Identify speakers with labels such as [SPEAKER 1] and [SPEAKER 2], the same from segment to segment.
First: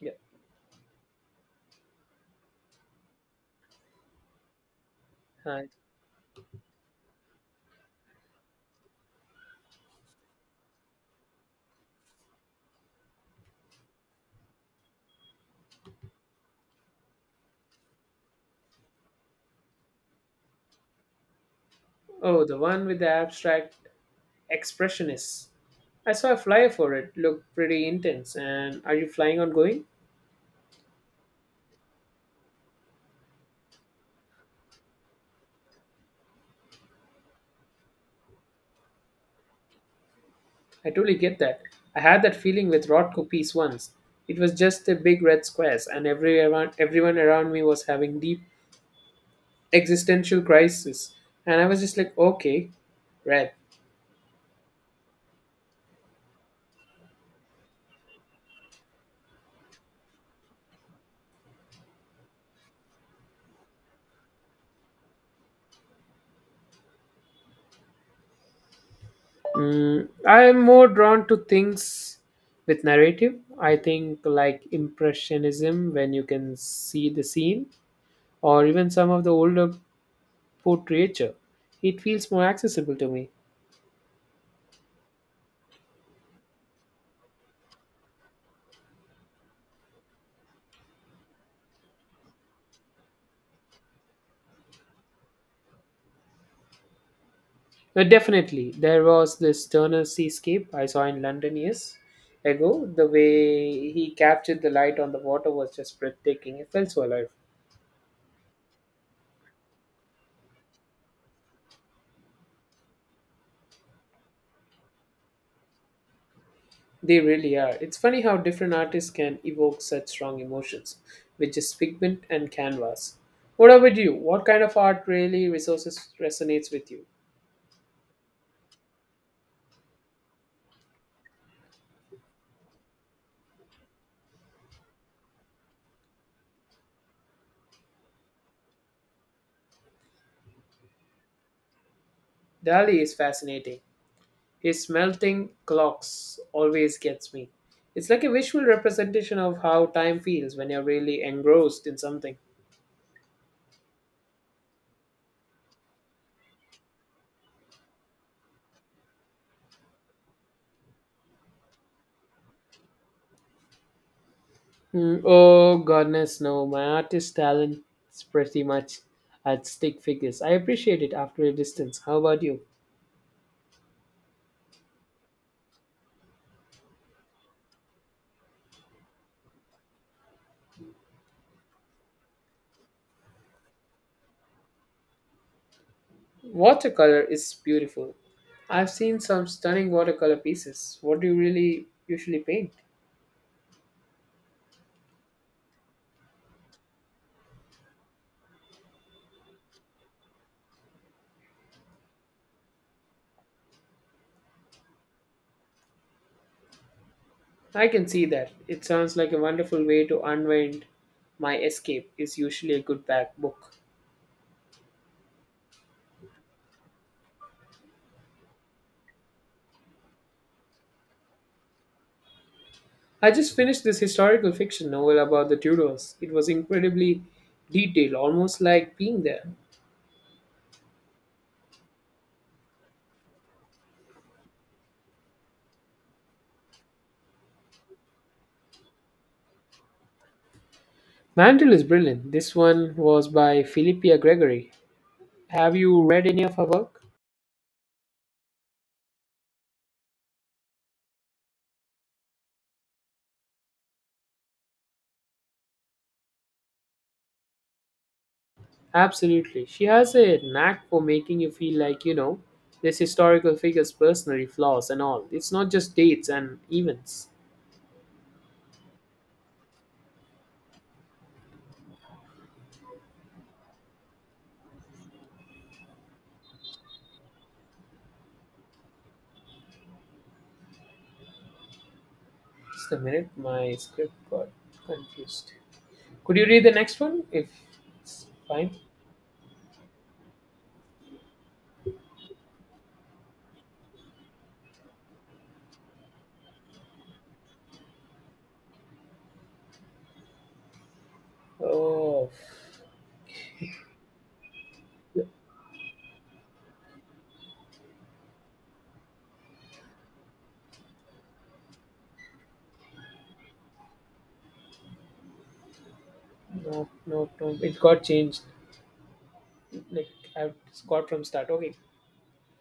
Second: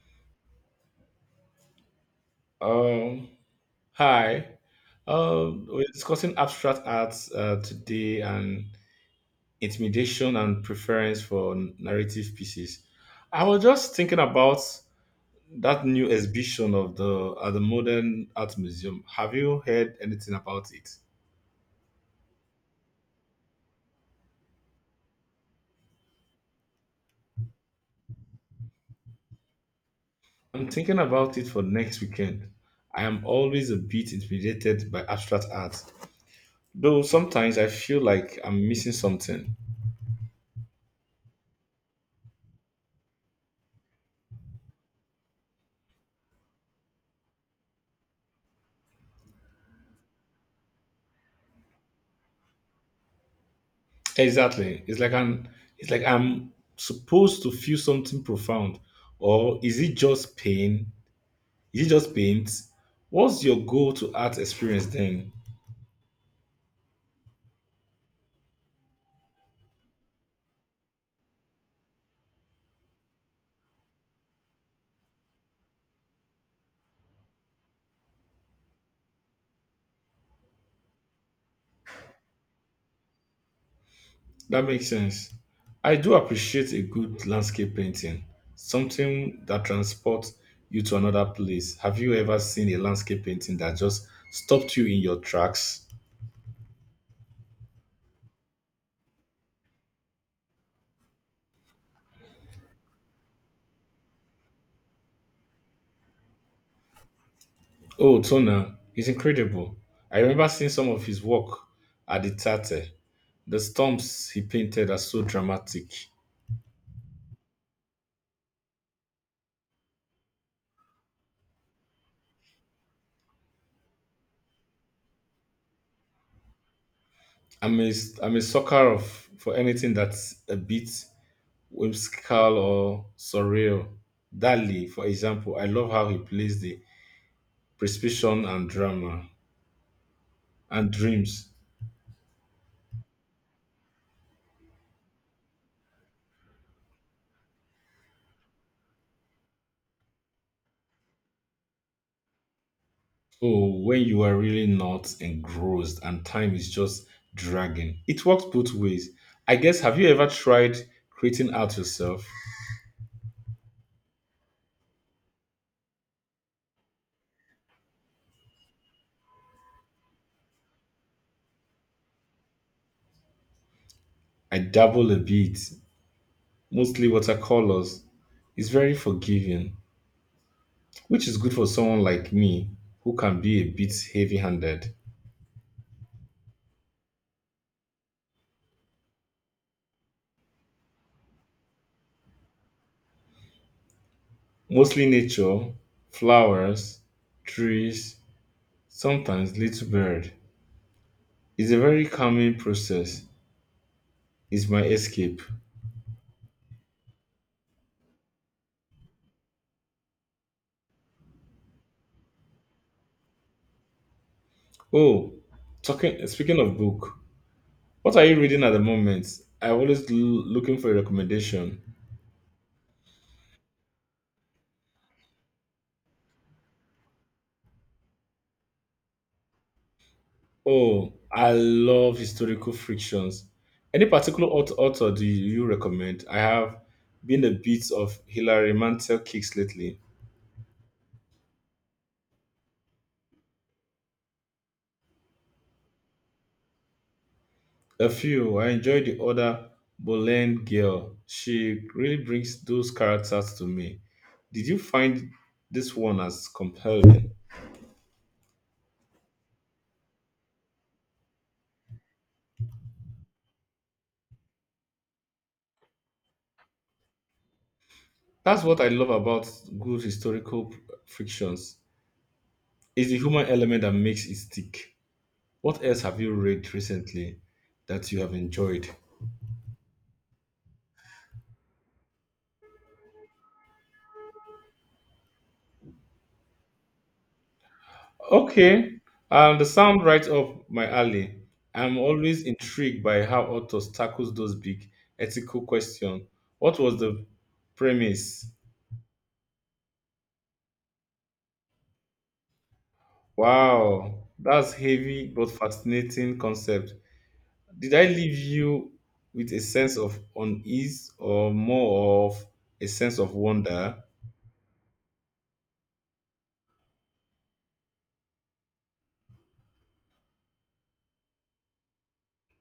[SPEAKER 1] Yeah.
[SPEAKER 2] Um, Hi.
[SPEAKER 1] Hi.
[SPEAKER 2] We're discussing abstract arts today and intimidation and preference for narrative pieces. I was just thinking about that new exhibition of the Modern Art Museum. Have you heard anything about it?
[SPEAKER 1] Oh, the one with the abstract expressionists. I saw a flyer for it. Looked pretty intense. And are you flying on going?
[SPEAKER 2] I'm thinking about it for next weekend. I am always a bit intimidated by abstract art, though sometimes I feel like I'm missing something.
[SPEAKER 1] I totally get that. I had that feeling with Rothko piece once. It was just the big red squares, and everyone around me was having deep existential crisis. And I was just like, okay, red.
[SPEAKER 2] Exactly. It's like an. It's like I'm supposed to feel something profound. Or is it just pain? Is it just paint? What's your goal to art experience then?
[SPEAKER 1] I'm more drawn to things with narrative. I think like impressionism when you can see the scene or even some of the older portraiture, it feels more accessible to me.
[SPEAKER 2] That makes sense. I do appreciate a good landscape painting, something that transports you to another place. Have you ever seen a landscape painting that just stopped you in your tracks?
[SPEAKER 1] But definitely, there was this Turner seascape I saw in London years ago. The way he captured the light on the water was just breathtaking. It felt so alive.
[SPEAKER 2] Oh, Tona, he's incredible. I remember seeing some of his work at the Tate. The storms he painted are so dramatic.
[SPEAKER 1] They really are. It's funny how different artists can evoke such strong emotions, which is pigment and canvas. What about you? What kind of art really resources resonates with you?
[SPEAKER 2] I'm a, I'm a sucker of for anything that's a bit whimsical or surreal. Dali, for example, I love how he plays the precipitation and drama and dreams.
[SPEAKER 1] Dali is fascinating. His melting clocks always gets me. It's like a visual representation of how time feels when you're really engrossed in something.
[SPEAKER 2] Oh, when you are really not engrossed and time is just dragging. It works both ways. I guess, have you ever tried creating art yourself?
[SPEAKER 1] Oh goodness, no! My artist talent is pretty much at stick figures. I appreciate it after a distance. How about you?
[SPEAKER 2] I dabble a bit, mostly watercolors. It's very forgiving, which is good for someone like me who can be a bit heavy handed.
[SPEAKER 1] Watercolor is beautiful. I've seen some stunning watercolor pieces. What do you really usually paint?
[SPEAKER 2] Mostly nature, flowers, trees, sometimes little bird. It's a very calming process. It's my escape.
[SPEAKER 1] I can see that. It sounds like a wonderful way to unwind. My escape is usually a good back book.
[SPEAKER 2] Oh, talking speaking of book, what are you reading at the moment? I'm always looking for a recommendation.
[SPEAKER 1] I just finished this historical fiction novel about the Tudors. It was incredibly detailed, almost like being there.
[SPEAKER 2] Oh, I love historical frictions. Any particular author do you recommend? I have been a bit of Hilary Mantel kicks lately.
[SPEAKER 1] Mantle is brilliant. This one was by Philippia Gregory. Have you read any of her work?
[SPEAKER 2] A few. I enjoy the other Boleyn girl. She really brings those characters to me. Did you find this one as compelling?
[SPEAKER 1] Absolutely. She has a knack for making you feel like, this historical figure's personally flaws and all. It's not just dates and events.
[SPEAKER 2] That's what I love about good historical frictions. It's the human element that makes it stick. What else have you read recently that you have enjoyed?
[SPEAKER 1] Just a minute, my script got confused. Could you read the next one if it's fine?
[SPEAKER 2] Okay, the sound right up my alley. I'm always intrigued by how authors tackles those big ethical questions. What was the premise?
[SPEAKER 1] Oh,
[SPEAKER 2] Wow, that's heavy but fascinating concept. Did I leave you with a sense of unease or more of a sense of wonder?
[SPEAKER 1] no, no, no. It got changed. Like I got from start. Okay.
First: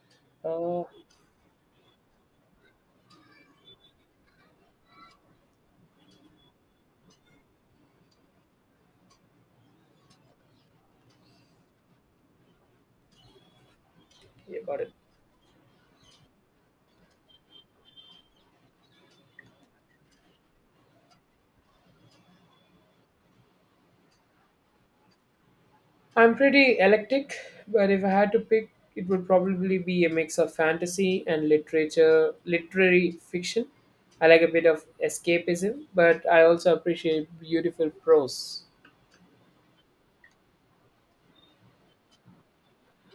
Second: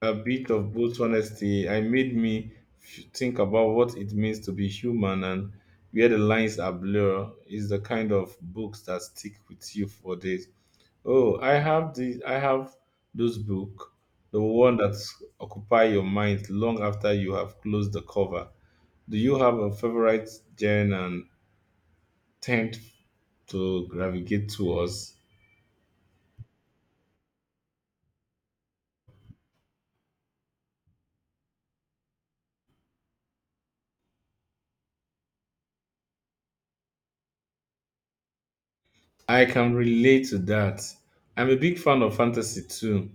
[SPEAKER 2] A bit of
[SPEAKER 1] Uh,
[SPEAKER 2] both honesty I made me think about what it means to be human and where the lines are blurred is the kind of books that stick with you for days. Oh, I have those book, the
[SPEAKER 1] yeah,
[SPEAKER 2] one
[SPEAKER 1] got it.
[SPEAKER 2] that occupy your mind long after you have closed the cover. Do you have a favorite genre and tend to gravitate towards?
[SPEAKER 1] I'm pretty eclectic, but if I had to pick, it would probably be a mix of fantasy and literature, literary fiction. I like a bit of escapism, but I also appreciate beautiful prose.
[SPEAKER 2] I can relate to that. I'm a big fan of fantasy too.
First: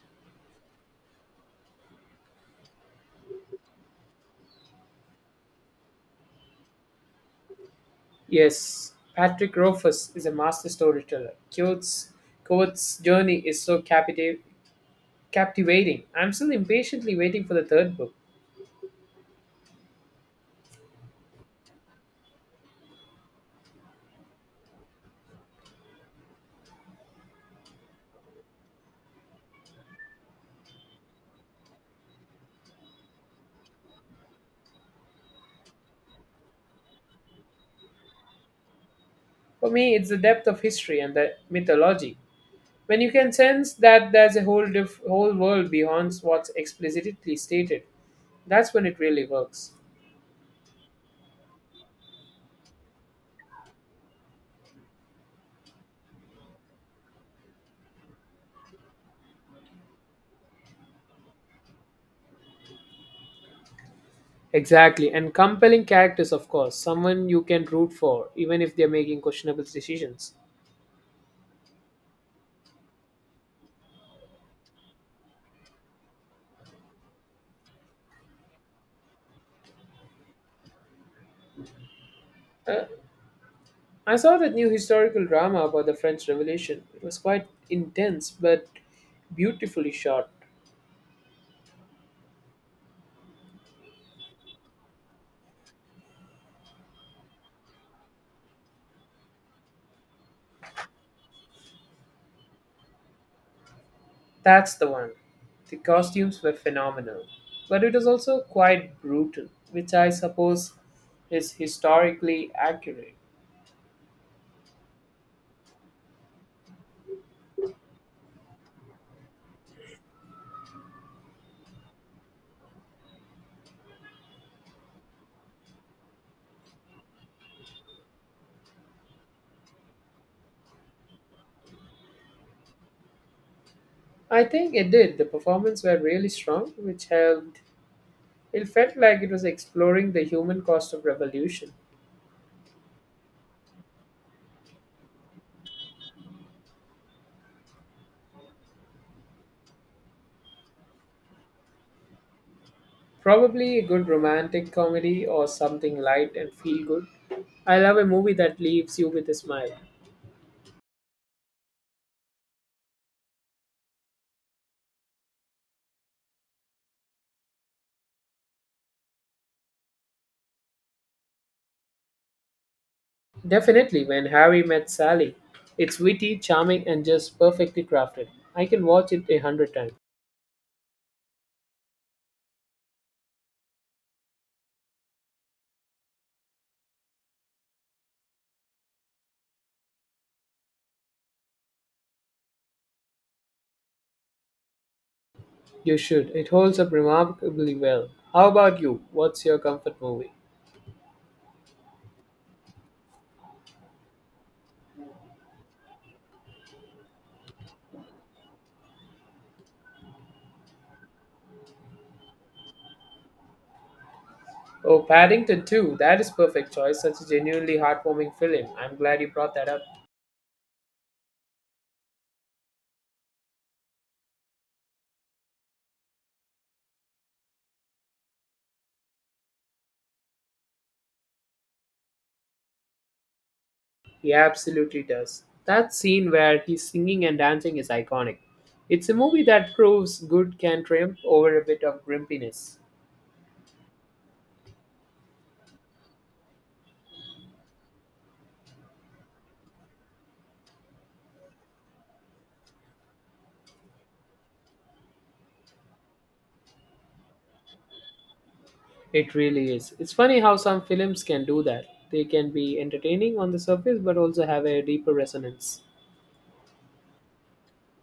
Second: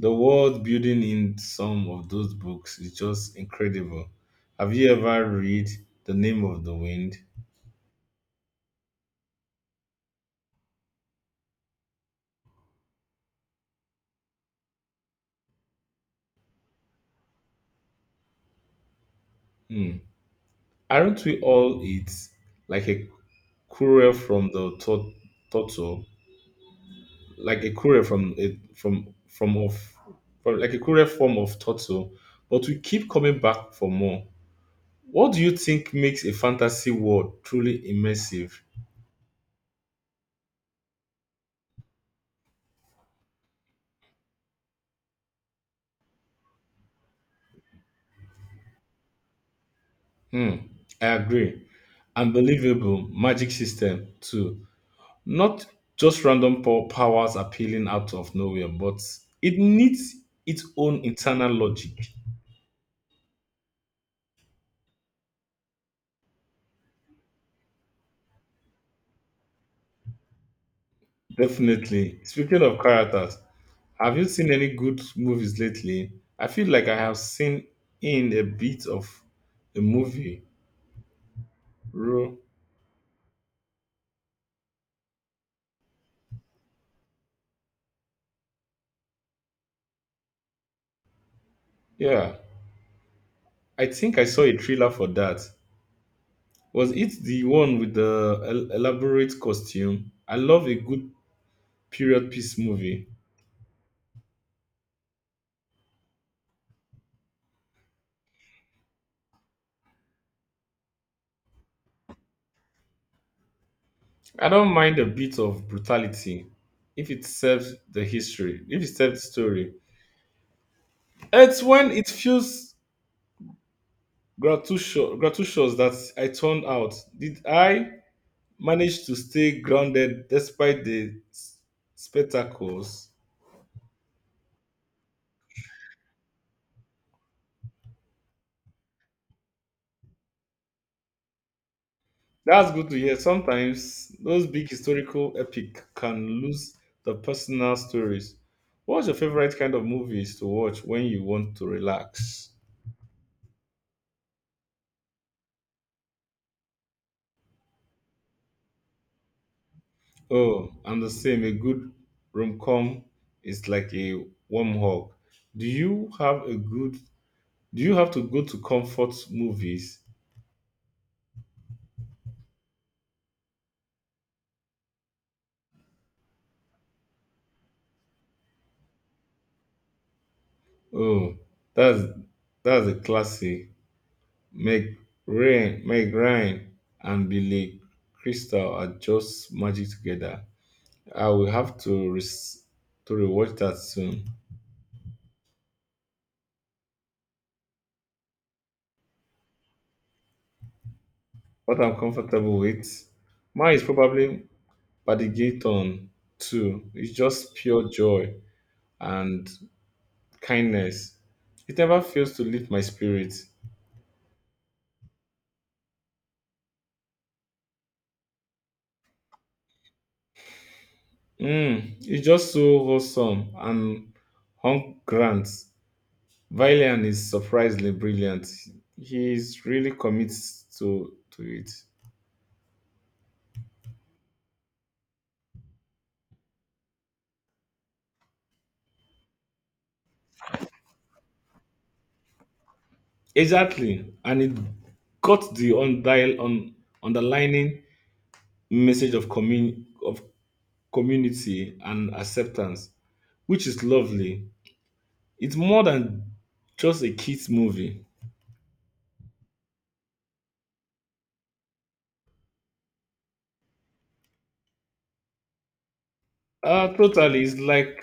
[SPEAKER 2] The world building in some of those books is just incredible. Have you ever read The Name of the Wind?
[SPEAKER 1] Yes, Patrick Rothfuss is a master storyteller. Coates' journey is so captivating. I'm still impatiently waiting for the third book.
[SPEAKER 2] Hmm. Aren't we all it like a courier from the turtle, like a courier from a from from of from like a courier form of turtle, but we keep coming back for more. What do you think makes a fantasy world truly immersive?
[SPEAKER 1] For me, it's the depth of history and the mythology. When you can sense that there's a whole world beyond what's explicitly stated, that's when it really works.
[SPEAKER 2] Hmm, I agree. Unbelievable magic system too. Not just random powers appealing out of nowhere, but it needs its own internal logic.
[SPEAKER 1] Exactly, and compelling characters, of course, someone you can root for, even if they're making questionable decisions.
[SPEAKER 2] Definitely. Speaking of characters, have you seen any good movies lately? I feel like I have seen in a bit of a movie. Ro-
[SPEAKER 1] Uh, I saw that new historical drama about the French Revolution. It was quite intense, but beautifully shot.
[SPEAKER 2] Yeah, I think I saw a trailer for that. Was it the one with the elaborate costume? I love a good period piece movie.
[SPEAKER 1] That's the one. The costumes were phenomenal, but it was also quite brutal, which I suppose is historically accurate.
[SPEAKER 2] I don't mind a bit of brutality if it serves the history, if it serves the story. It's when it feels gratuitous that I turned out. Did I manage to stay grounded despite the spectacles?
[SPEAKER 1] I think it did. The performance were really strong, which helped. It felt like it was exploring the human cost of revolution.
[SPEAKER 2] That's good to hear. Sometimes those big historical epic can lose the personal stories. What's your favorite kind of movies to watch when you want to relax?
[SPEAKER 1] Probably a good romantic comedy or something light and feel good. I love a movie that leaves you with a smile.
[SPEAKER 2] Oh, I'm the same. A good rom-com is like a warm hug. Do you have a good? Do you have to go to comfort movies?
[SPEAKER 1] Definitely, When Harry Met Sally. It's witty, charming, and just perfectly crafted. I can watch it 100 times.
[SPEAKER 2] Oh, that's a classic. Meg Meg Ryan, and Billy Crystal are just magic together. I will have to to rewatch that soon.
[SPEAKER 1] You should. It holds up remarkably well. How about you? What's your comfort movie?
[SPEAKER 2] What I'm comfortable with, mine is probably Paddington too. It's just pure joy and kindness. It never fails to lift my spirit.
[SPEAKER 1] Oh, Paddington 2. That is perfect choice. Such a genuinely heartwarming film. I'm glad you brought that up.
[SPEAKER 2] Mm, it's just so wholesome and Hunk Grant. Valiant is surprisingly brilliant. He is really commits to it.
[SPEAKER 1] He absolutely does. That scene where he's singing and dancing is iconic. It's a movie that proves good can triumph over a bit of grumpiness.
[SPEAKER 2] Exactly, and it got the undial on underlining message of community and acceptance, which is lovely. It's more than just a kids movie.
[SPEAKER 1] It really is. It's funny how some films can do that. They can be entertaining on the surface but also have a deeper resonance.
[SPEAKER 2] Totally, it's like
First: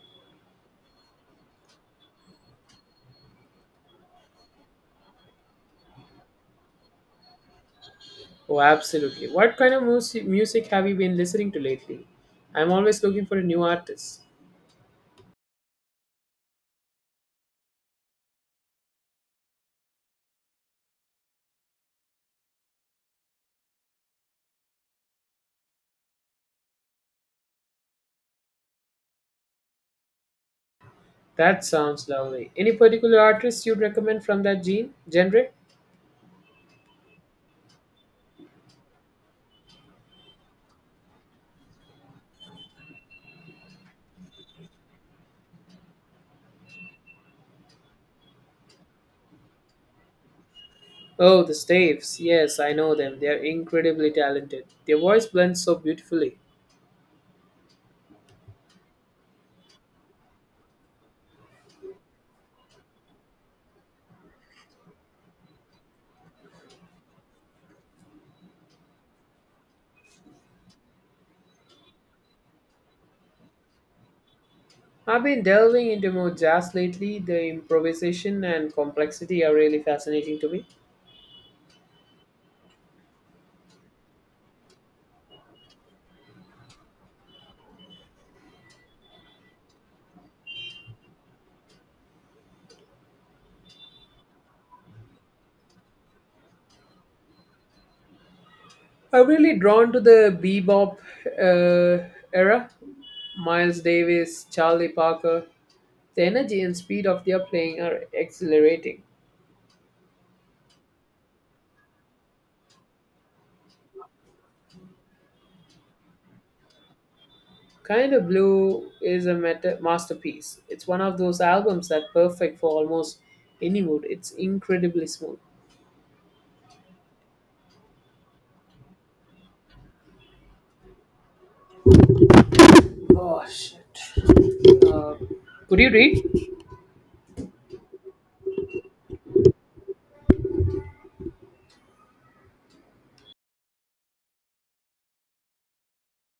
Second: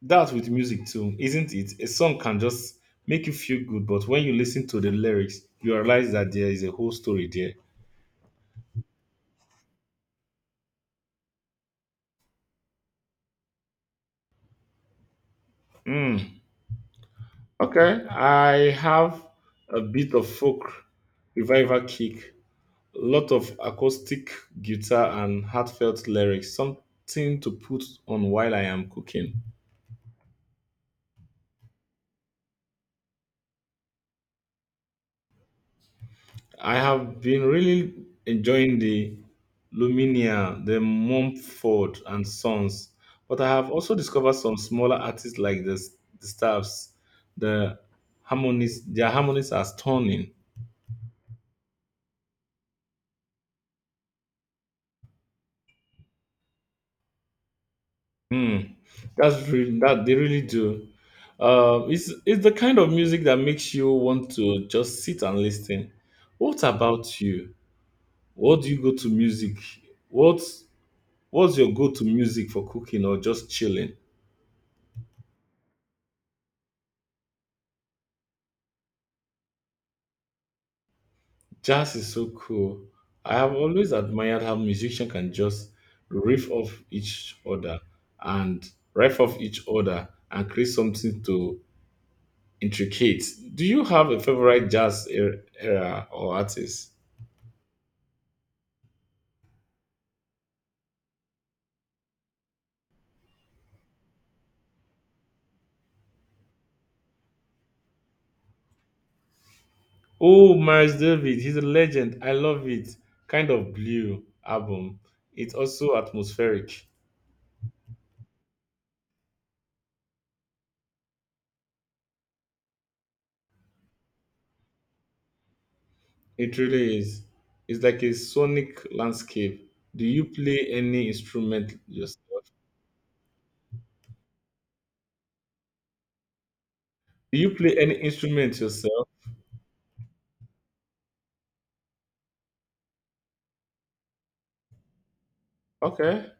[SPEAKER 2] that's with music too, isn't it? A song can just make you feel good, but when you listen to the lyrics, you realize that there is a whole story there.
[SPEAKER 1] Oh, absolutely. What kind of music have you been listening to lately? I'm always looking for a new artist.
[SPEAKER 2] Hmm. Okay, I have a bit of folk revival kick, a lot of acoustic guitar and heartfelt lyrics, something to put on while I am cooking.
[SPEAKER 1] That sounds lovely. Any particular artist you'd recommend from that gene genre?
[SPEAKER 2] I have been really enjoying the Luminia, the Mumford and Sons, but I have also discovered some smaller artists like the Staffs. The their harmonies are stunning.
[SPEAKER 1] Oh, the Staves. Yes, I know them. They are incredibly talented. Their voice blends so beautifully.
[SPEAKER 2] Hmm, that they really do. It's the kind of music that makes you want to just sit and listen. What about you? What do you go to music? What's what's your go to music for cooking or just chilling?
[SPEAKER 1] I've been delving into more jazz lately. The improvisation and complexity are really fascinating to me.
[SPEAKER 2] Jazz is so cool. I have always admired how musicians can just riff off each other and riff off each other and create something to intricate. Do you have a favorite jazz era or artist?
[SPEAKER 1] I'm really drawn to the bebop uh, era. Miles Davis, Charlie Parker. The energy and speed of their playing are exhilarating.
[SPEAKER 2] Oh, Miles David, he's a legend. I love it. Kind of blue album. It's also atmospheric.
[SPEAKER 1] Kind of Blue is a masterpiece. It's one of those albums that perfect for almost any mood. It's incredibly smooth.
[SPEAKER 2] It really is. It's like a sonic landscape. Do you play any instrument yourself?
[SPEAKER 1] Oh shit. Uh, could you read?
[SPEAKER 2] Do you play any instrument yourself? Okay.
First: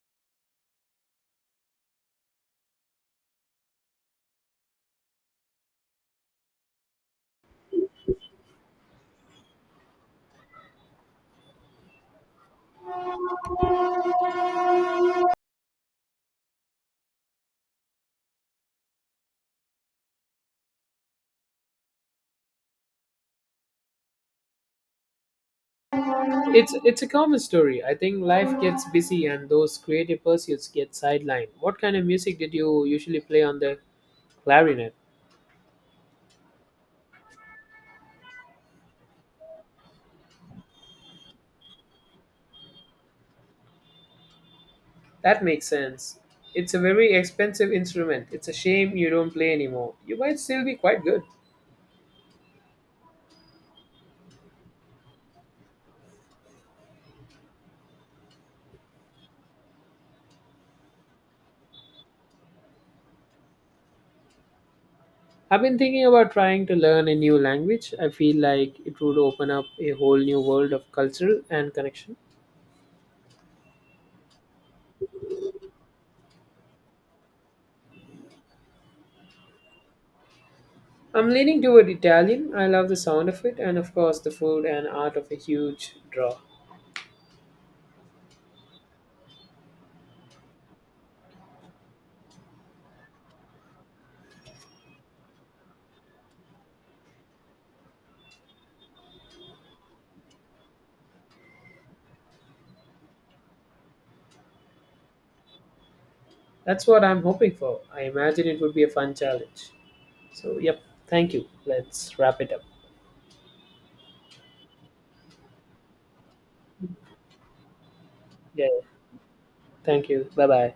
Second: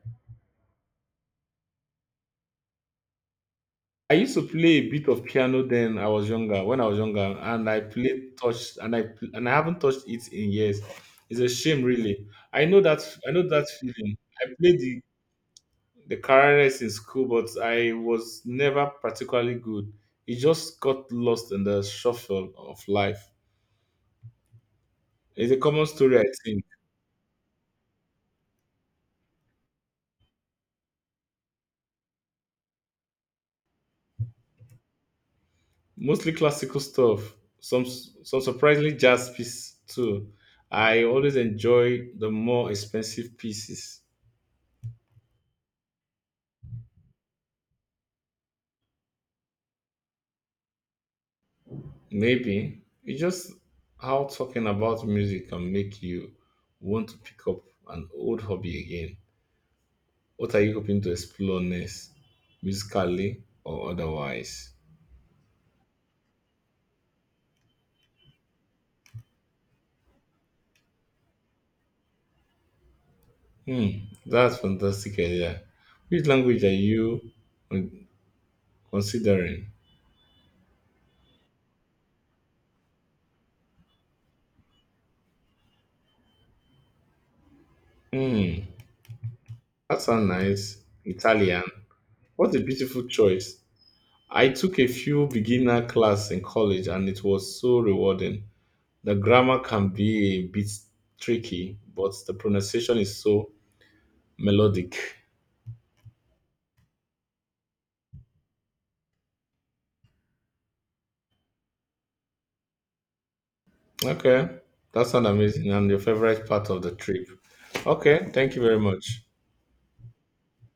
[SPEAKER 2] I used to play a bit of piano then I was younger, when I was younger, and I played touch and I pl- and I haven't touched it in years. It's a shame really. I know that I know that feeling. I played the clarinet in school, but I was never particularly good. It just got lost in the shuffle of life. It's a common story, I think.
[SPEAKER 1] It's a common story. I think life gets busy and those creative pursuits get sidelined. What kind of music did you usually play on the clarinet?
[SPEAKER 2] Mostly classical stuff, some surprisingly jazz pieces too. I always enjoy the more expensive pieces.
[SPEAKER 1] That makes sense. It's a very expensive instrument. It's a shame you don't play anymore. You might still be quite good.
[SPEAKER 2] Maybe it's just how talking about music can make you want to pick up an old hobby again. What are you hoping to explore next, musically or otherwise?
[SPEAKER 1] I've been thinking about trying to learn a new language. I feel like it would open up a whole new world of cultural and connection.
[SPEAKER 2] Hmm, that's fantastic idea. Which language are you con- considering?
[SPEAKER 1] I'm leaning toward Italian. I love the sound of it, and of course, the food and art of a huge draw.
[SPEAKER 2] Hmm, that sounds nice. Italian. What a beautiful choice. I took a few beginner class in college and it was so rewarding. The grammar can be a bit tricky, but the pronunciation is so melodic.
[SPEAKER 1] That's what I'm hoping for. I imagine it would be a fun challenge. So, yep, thank you. Let's wrap it up.
[SPEAKER 2] Okay, that sounds amazing and your favorite part of the trip. Okay, thank you
[SPEAKER 1] Yeah,
[SPEAKER 2] very much.
[SPEAKER 1] thank you. Bye bye.